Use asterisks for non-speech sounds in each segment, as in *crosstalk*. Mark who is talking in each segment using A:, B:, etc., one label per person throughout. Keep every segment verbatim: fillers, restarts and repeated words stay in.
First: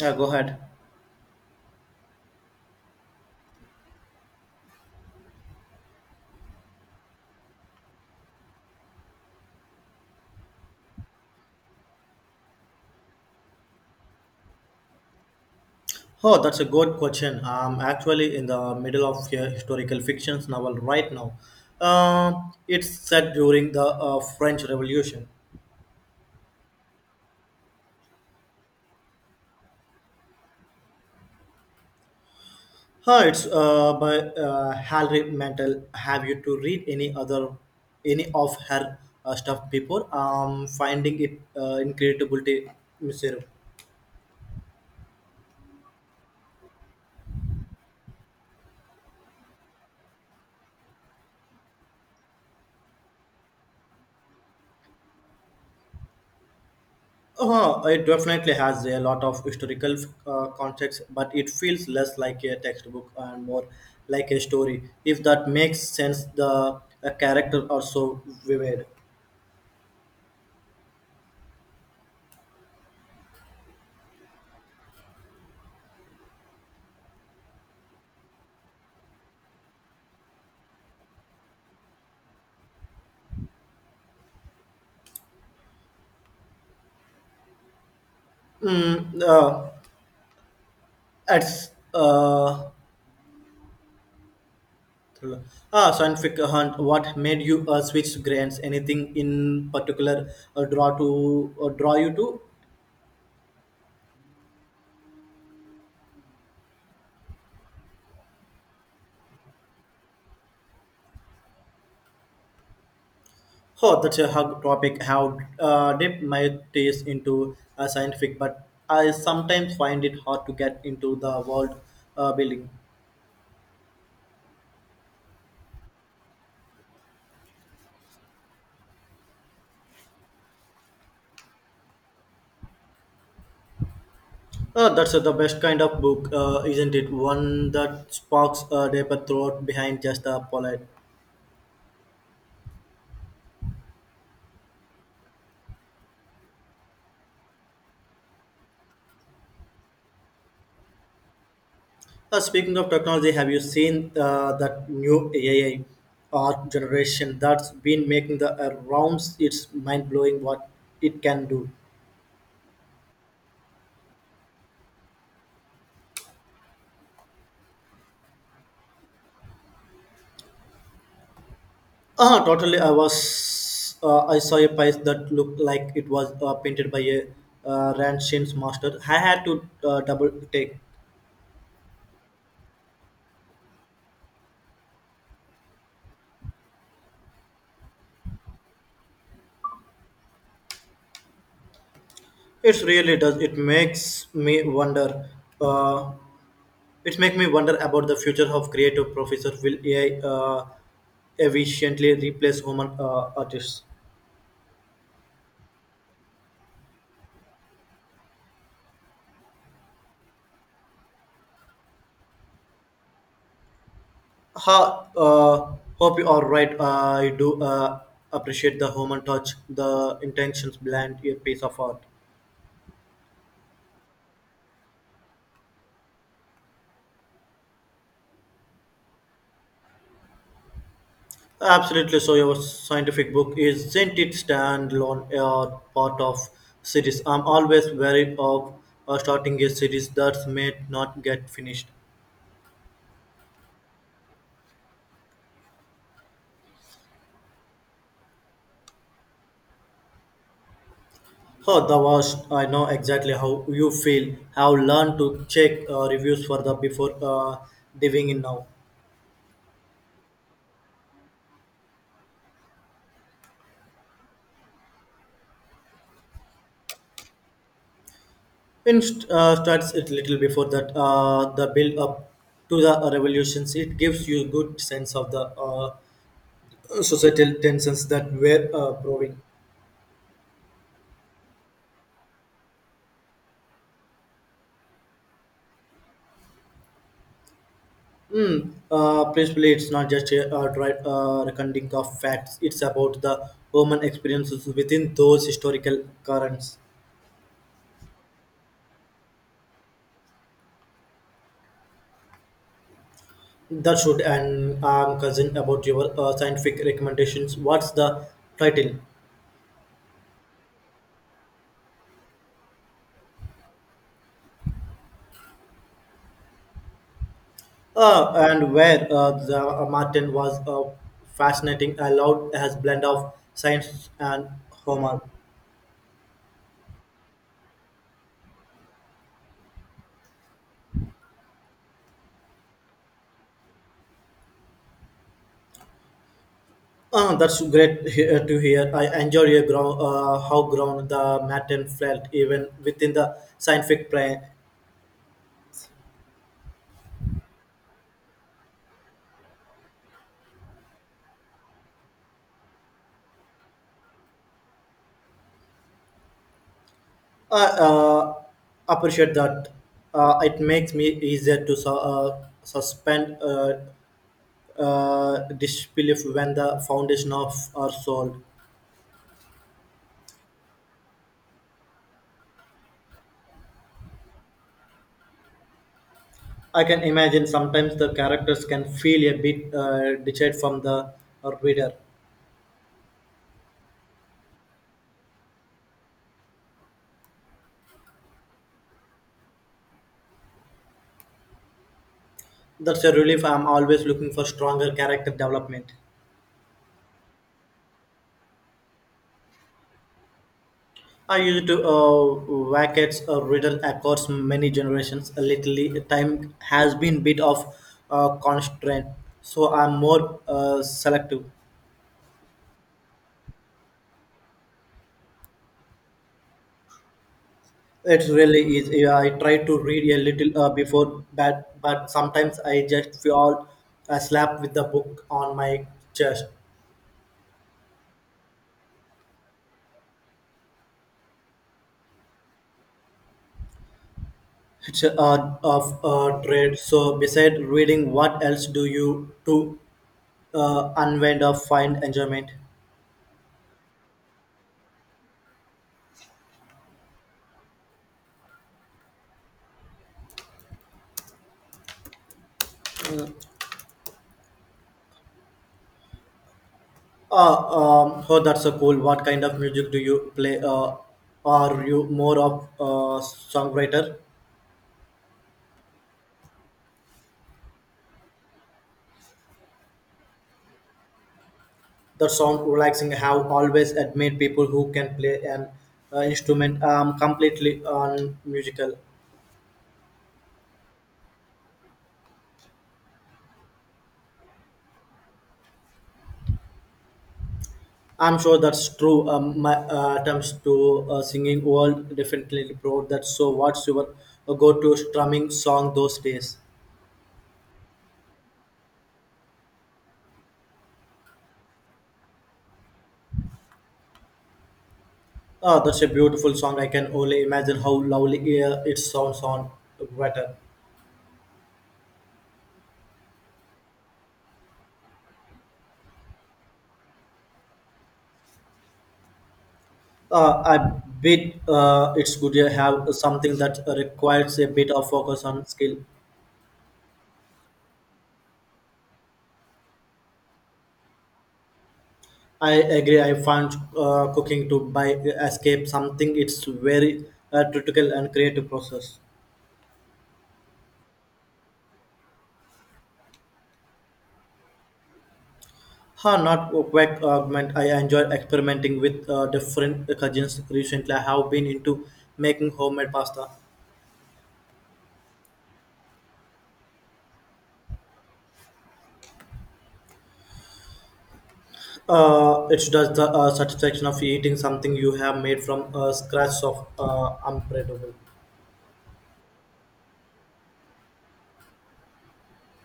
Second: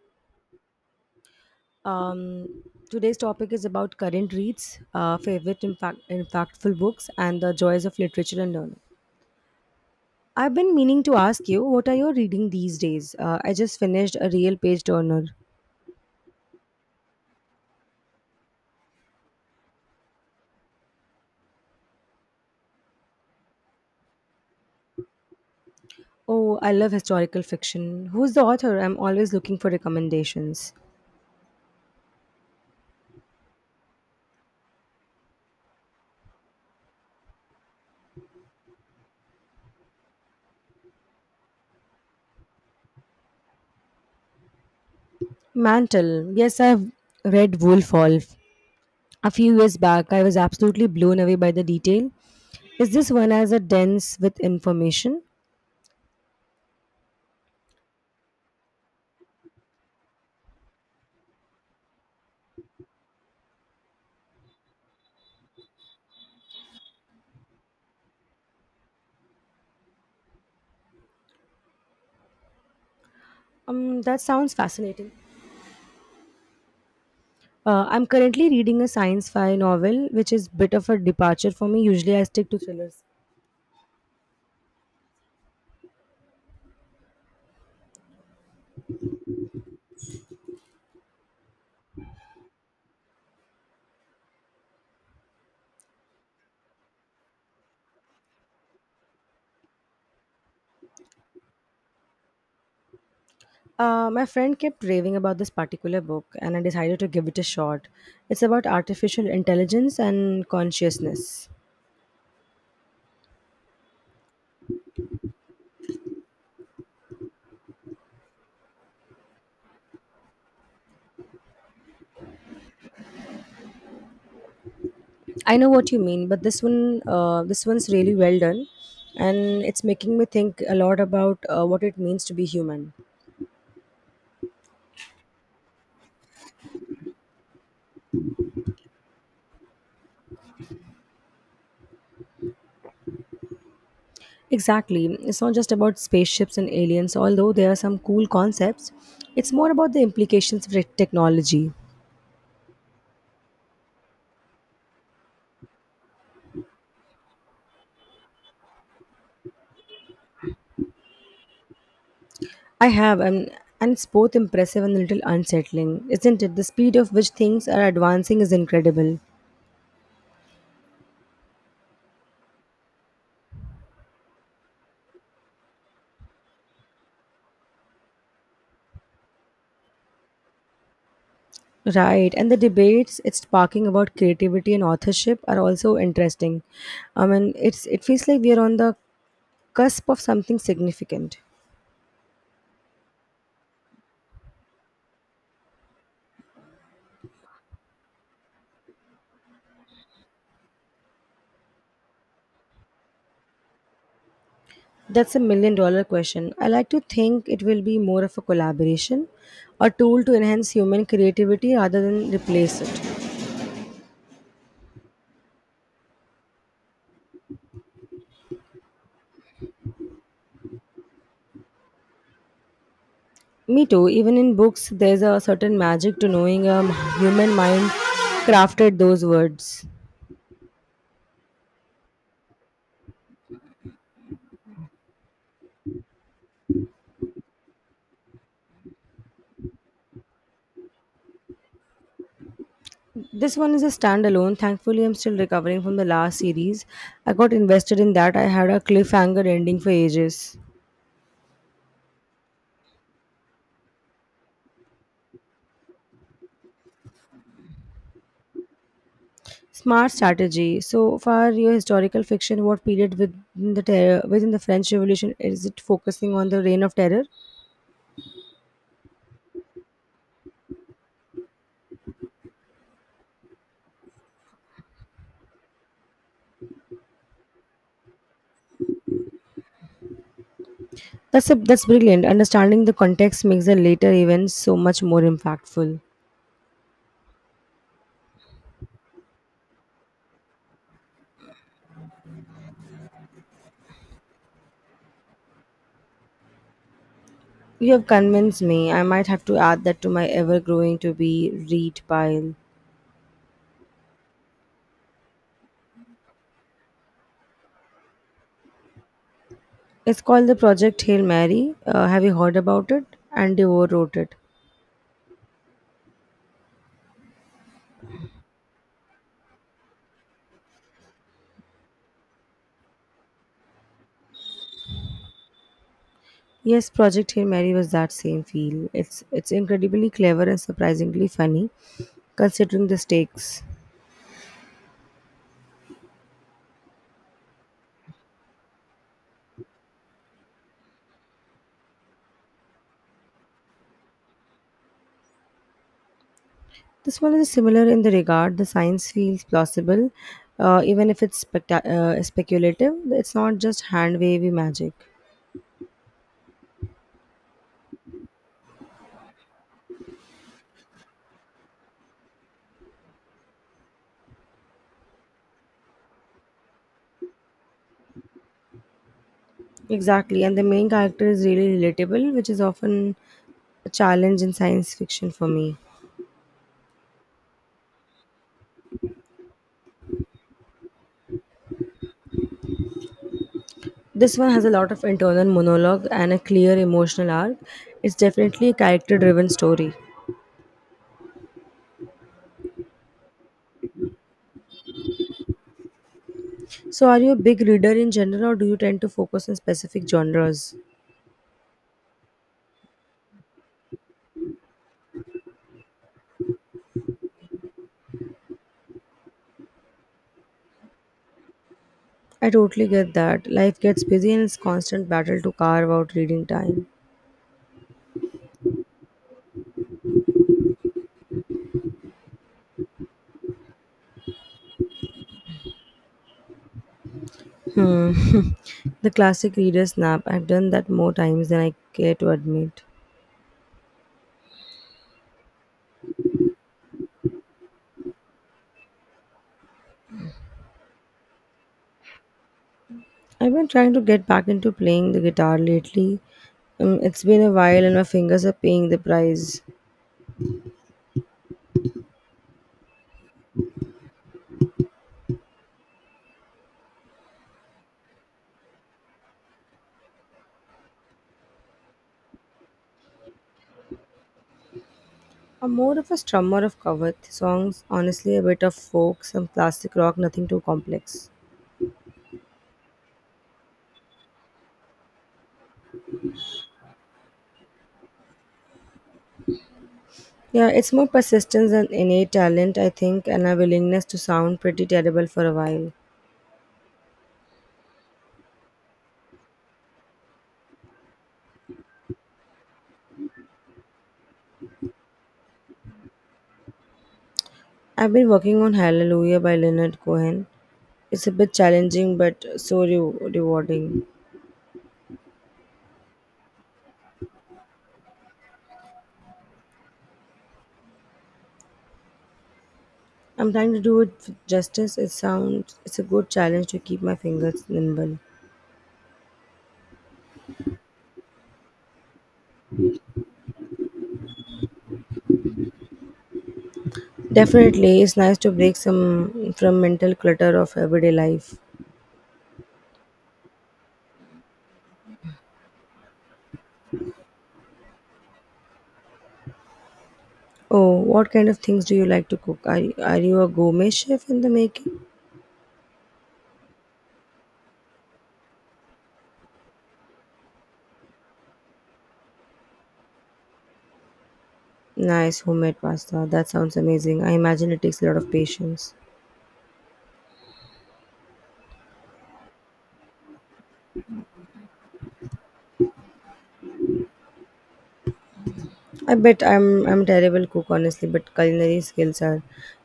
A: Yeah, go ahead.
B: Um, Today's topic is about current reads, uh, favorite impact, impactful books, and the joys of literature and learning. I've been meaning to ask you, what are you reading these days? Uh, I just finished a real page turner.
A: Oh, that's a good question. I'm actually in the middle of a historical fiction novel right now. Um, it's set during the uh, French Revolution.
B: Oh, I love historical fiction. Who's the author? I'm always looking for recommendations.
A: Huh, it's uh, by uh, Hilary Mantel. Have you to read any other any of her uh, stuff before? Um, finding it uh, incredible to myself.
B: Mantle. Yes, I've read Wolf Hall. A few years back, I was absolutely blown away by the detail. Is this one as a dense with information?
A: Oh, it definitely has a lot of historical uh, context, but it feels less like a textbook and more like a story. If that makes sense, the uh, character are so vivid.
B: Um, that sounds fascinating. Uh, I'm currently reading a science-fi novel, which is bit of a departure for me. Usually, I stick to thrillers.
A: Mm, uh, it's uh, thriller. Ah, scientific hunt. What made you uh, switch grants? Anything in particular uh, draw to uh, draw you to?
B: Uh, my friend kept raving about this particular book, and I decided to give it a shot. It's about artificial intelligence and consciousness.
A: Oh, that's a hug topic. How uh, dip my taste into uh, scientific, but I sometimes find it hard to get into the world uh, building.
B: I know what you mean, but this one, uh, this one's really well done, and it's making me think a lot about uh, what it means to be human.
A: Uh, that's uh, the best kind of book, uh, isn't it? One that sparks a deeper thought behind just a polite.
B: Exactly, it's not just about spaceships and aliens, although there are some cool concepts. It's more about the implications of tech- technology.
A: Uh, speaking of technology, have you seen uh, that new A I art generation that's been making the uh, rounds? It's mind blowing what it can do.
B: I have, and, and it's both impressive and a little unsettling, isn't it? The speed of which things are advancing is incredible.
A: Uh, totally. I was. Uh, I saw a piece that looked like it was uh, painted by a uh, Ranshin's master. I had to uh, double take.
B: Right, and the debates it's sparking about creativity and authorship are also interesting. I mean, it's it feels like we are on the cusp of something significant.
A: It really does. It makes me wonder. Uh, it makes me wonder about the future of creative professors. Will A I uh, efficiently replace human uh, artists?
B: That's a million dollar question. I like to think it will be more of a collaboration, a tool to enhance human creativity rather than replace it.
A: Ha, uh, Hope you are right. I do uh, appreciate the human touch, the intentions behind a piece of art.
B: Me too. Even in books, there's a certain magic to knowing a human mind crafted those words.
A: Absolutely. So your scientific book isn't it standalone or part of series? I'm always wary of uh, starting a series that may not get finished.
B: This one is a standalone. Thankfully, I'm still recovering from the last series. I got invested in that. I had a cliffhanger ending for ages.
A: Oh, the worst. I know exactly how you feel. Have learned to check uh, reviews for the before uh, diving in now.
B: Smart strategy. So far, your historical fiction, what period within the terror, within the French Revolution is it focusing on the Reign of Terror?
A: In st- uh, starts it little before that uh, the build up to the revolutions. It gives you good sense of the uh, societal tensions that were uh, brewing.
B: That's a, that's brilliant. Understanding the context makes the later events so much more impactful.
A: Mm. Uh, principally, it's not just a uh, dry uh, recounting of facts. It's about the human experiences within those historical currents.
B: You have convinced me. I might have to add that to my ever growing to be read pile.
A: That should and um, cousin about your uh, scientific recommendations. What's the title?
B: It's called the Project Hail Mary. Uh, have you heard about it? And Devore wrote it.
A: Uh, and where uh, the uh, Martin was uh, fascinating, allowed as blend of science and humor.
B: Yes, Project Hail Mary was that same feel. It's it's incredibly clever and surprisingly funny, considering the stakes.
A: Uh, that's great he- uh, to hear. I enjoy your ground, uh, how ground the Martin felt even within the scientific plane.
B: This one is similar in the regard the science feels plausible, uh, even if it's specta- uh, speculative. It's not just hand wavy magic.
A: I uh, appreciate that. Uh, it makes me easier to su- uh, suspend uh, uh, disbelief when the foundation of are sold.
B: Exactly, and the main character is really relatable, which is often a challenge in science fiction for me.
A: I can imagine sometimes the characters can feel a bit uh, detached from the uh, reader.
B: This one has a lot of internal monologue and a clear emotional arc. It's definitely a character driven story.
A: That's a relief. I'm always looking for stronger character development.
B: So, are you a big reader in general, or do you tend to focus on specific genres?
A: I used to uh, Wackett's uh, riddle across many generations. Lately, time has been bit of uh, constraint, so I'm more uh, selective.
B: I totally get that. Life gets busy and it's constant battle to carve out reading time.
A: It really is. Yeah, I try to read a little uh, before bed, but sometimes I just feel uh, slapped with the book on my chest.
B: Hmm. *laughs* The classic reader snap. I've done that more times than I care to admit.
A: It's a uh, of uh, trade. So, beside reading, what else do you to uh, unwind or find enjoyment?
B: I've been trying to get back into playing the guitar lately. Um, it's been a while and my fingers are paying the price.
A: Uh, um, oh, that's so cool. What kind of music do you play? Uh, are you more of a songwriter?
B: I'm more of a strummer of cover songs, honestly, a bit of folk, some classic rock, nothing too complex.
A: The sound relaxing. Have always admired people who can play an uh, instrument um, completely on musical.
B: Yeah, it's more persistence and innate talent, I think, and a willingness to sound pretty terrible for a while.
A: I'm sure that's true. Um, my uh, attempts to uh, singing world definitely broad that. So, what's your uh, go-to strumming song those days?
B: I've been working on Hallelujah by Leonard Cohen. It's a bit challenging but so re- rewarding.
A: Oh, that's a beautiful song. I can only imagine how lovely uh, it sounds on guitar.
B: I'm trying to do it with justice. It sounds it's a good challenge to keep my fingers nimble.
A: Uh, I bet uh, it's good to have something that requires a bit of focus on skill.
B: Definitely, it's nice to break some from mental clutter of everyday life.
A: I agree. I found uh, cooking to by escape something. It's very uh, critical and creative process.
B: Oh, what kind of things do you like to cook? Are, are you a gourmet chef in the making?
A: Huh, not a quick augment. I enjoy experimenting with uh, different cuisines. Recently, I have been into making homemade pasta.
B: Nice homemade pasta. That sounds amazing. I imagine it takes a lot of patience.
A: Uh, it does the uh, satisfaction of eating something you have made from uh, scratch of uh, unbreadable.
B: I bet I'm I'm a terrible cook honestly, but culinary skills are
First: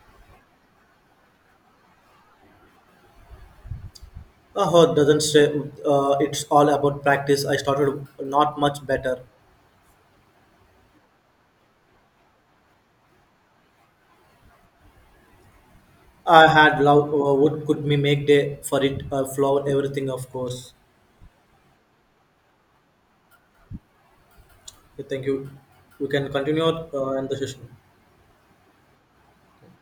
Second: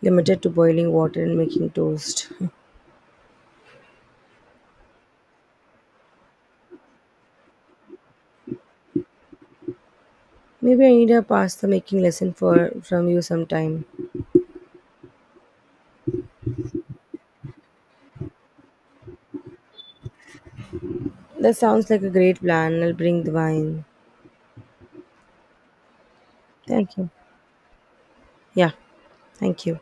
B: limited to boiling water and making toast.
A: Oh, doesn't say uh, it's all about practice. I started not much better.
B: *laughs* Maybe I need a pasta making lesson for from you sometime.
A: I had love. Uh, what could me make day for it? Uh, flower everything, of course.
B: That sounds like a great plan. I'll bring the wine.
A: Okay, thank you. You can continue
B: Thank you.
A: uh, and the session.
B: Yeah, thank you.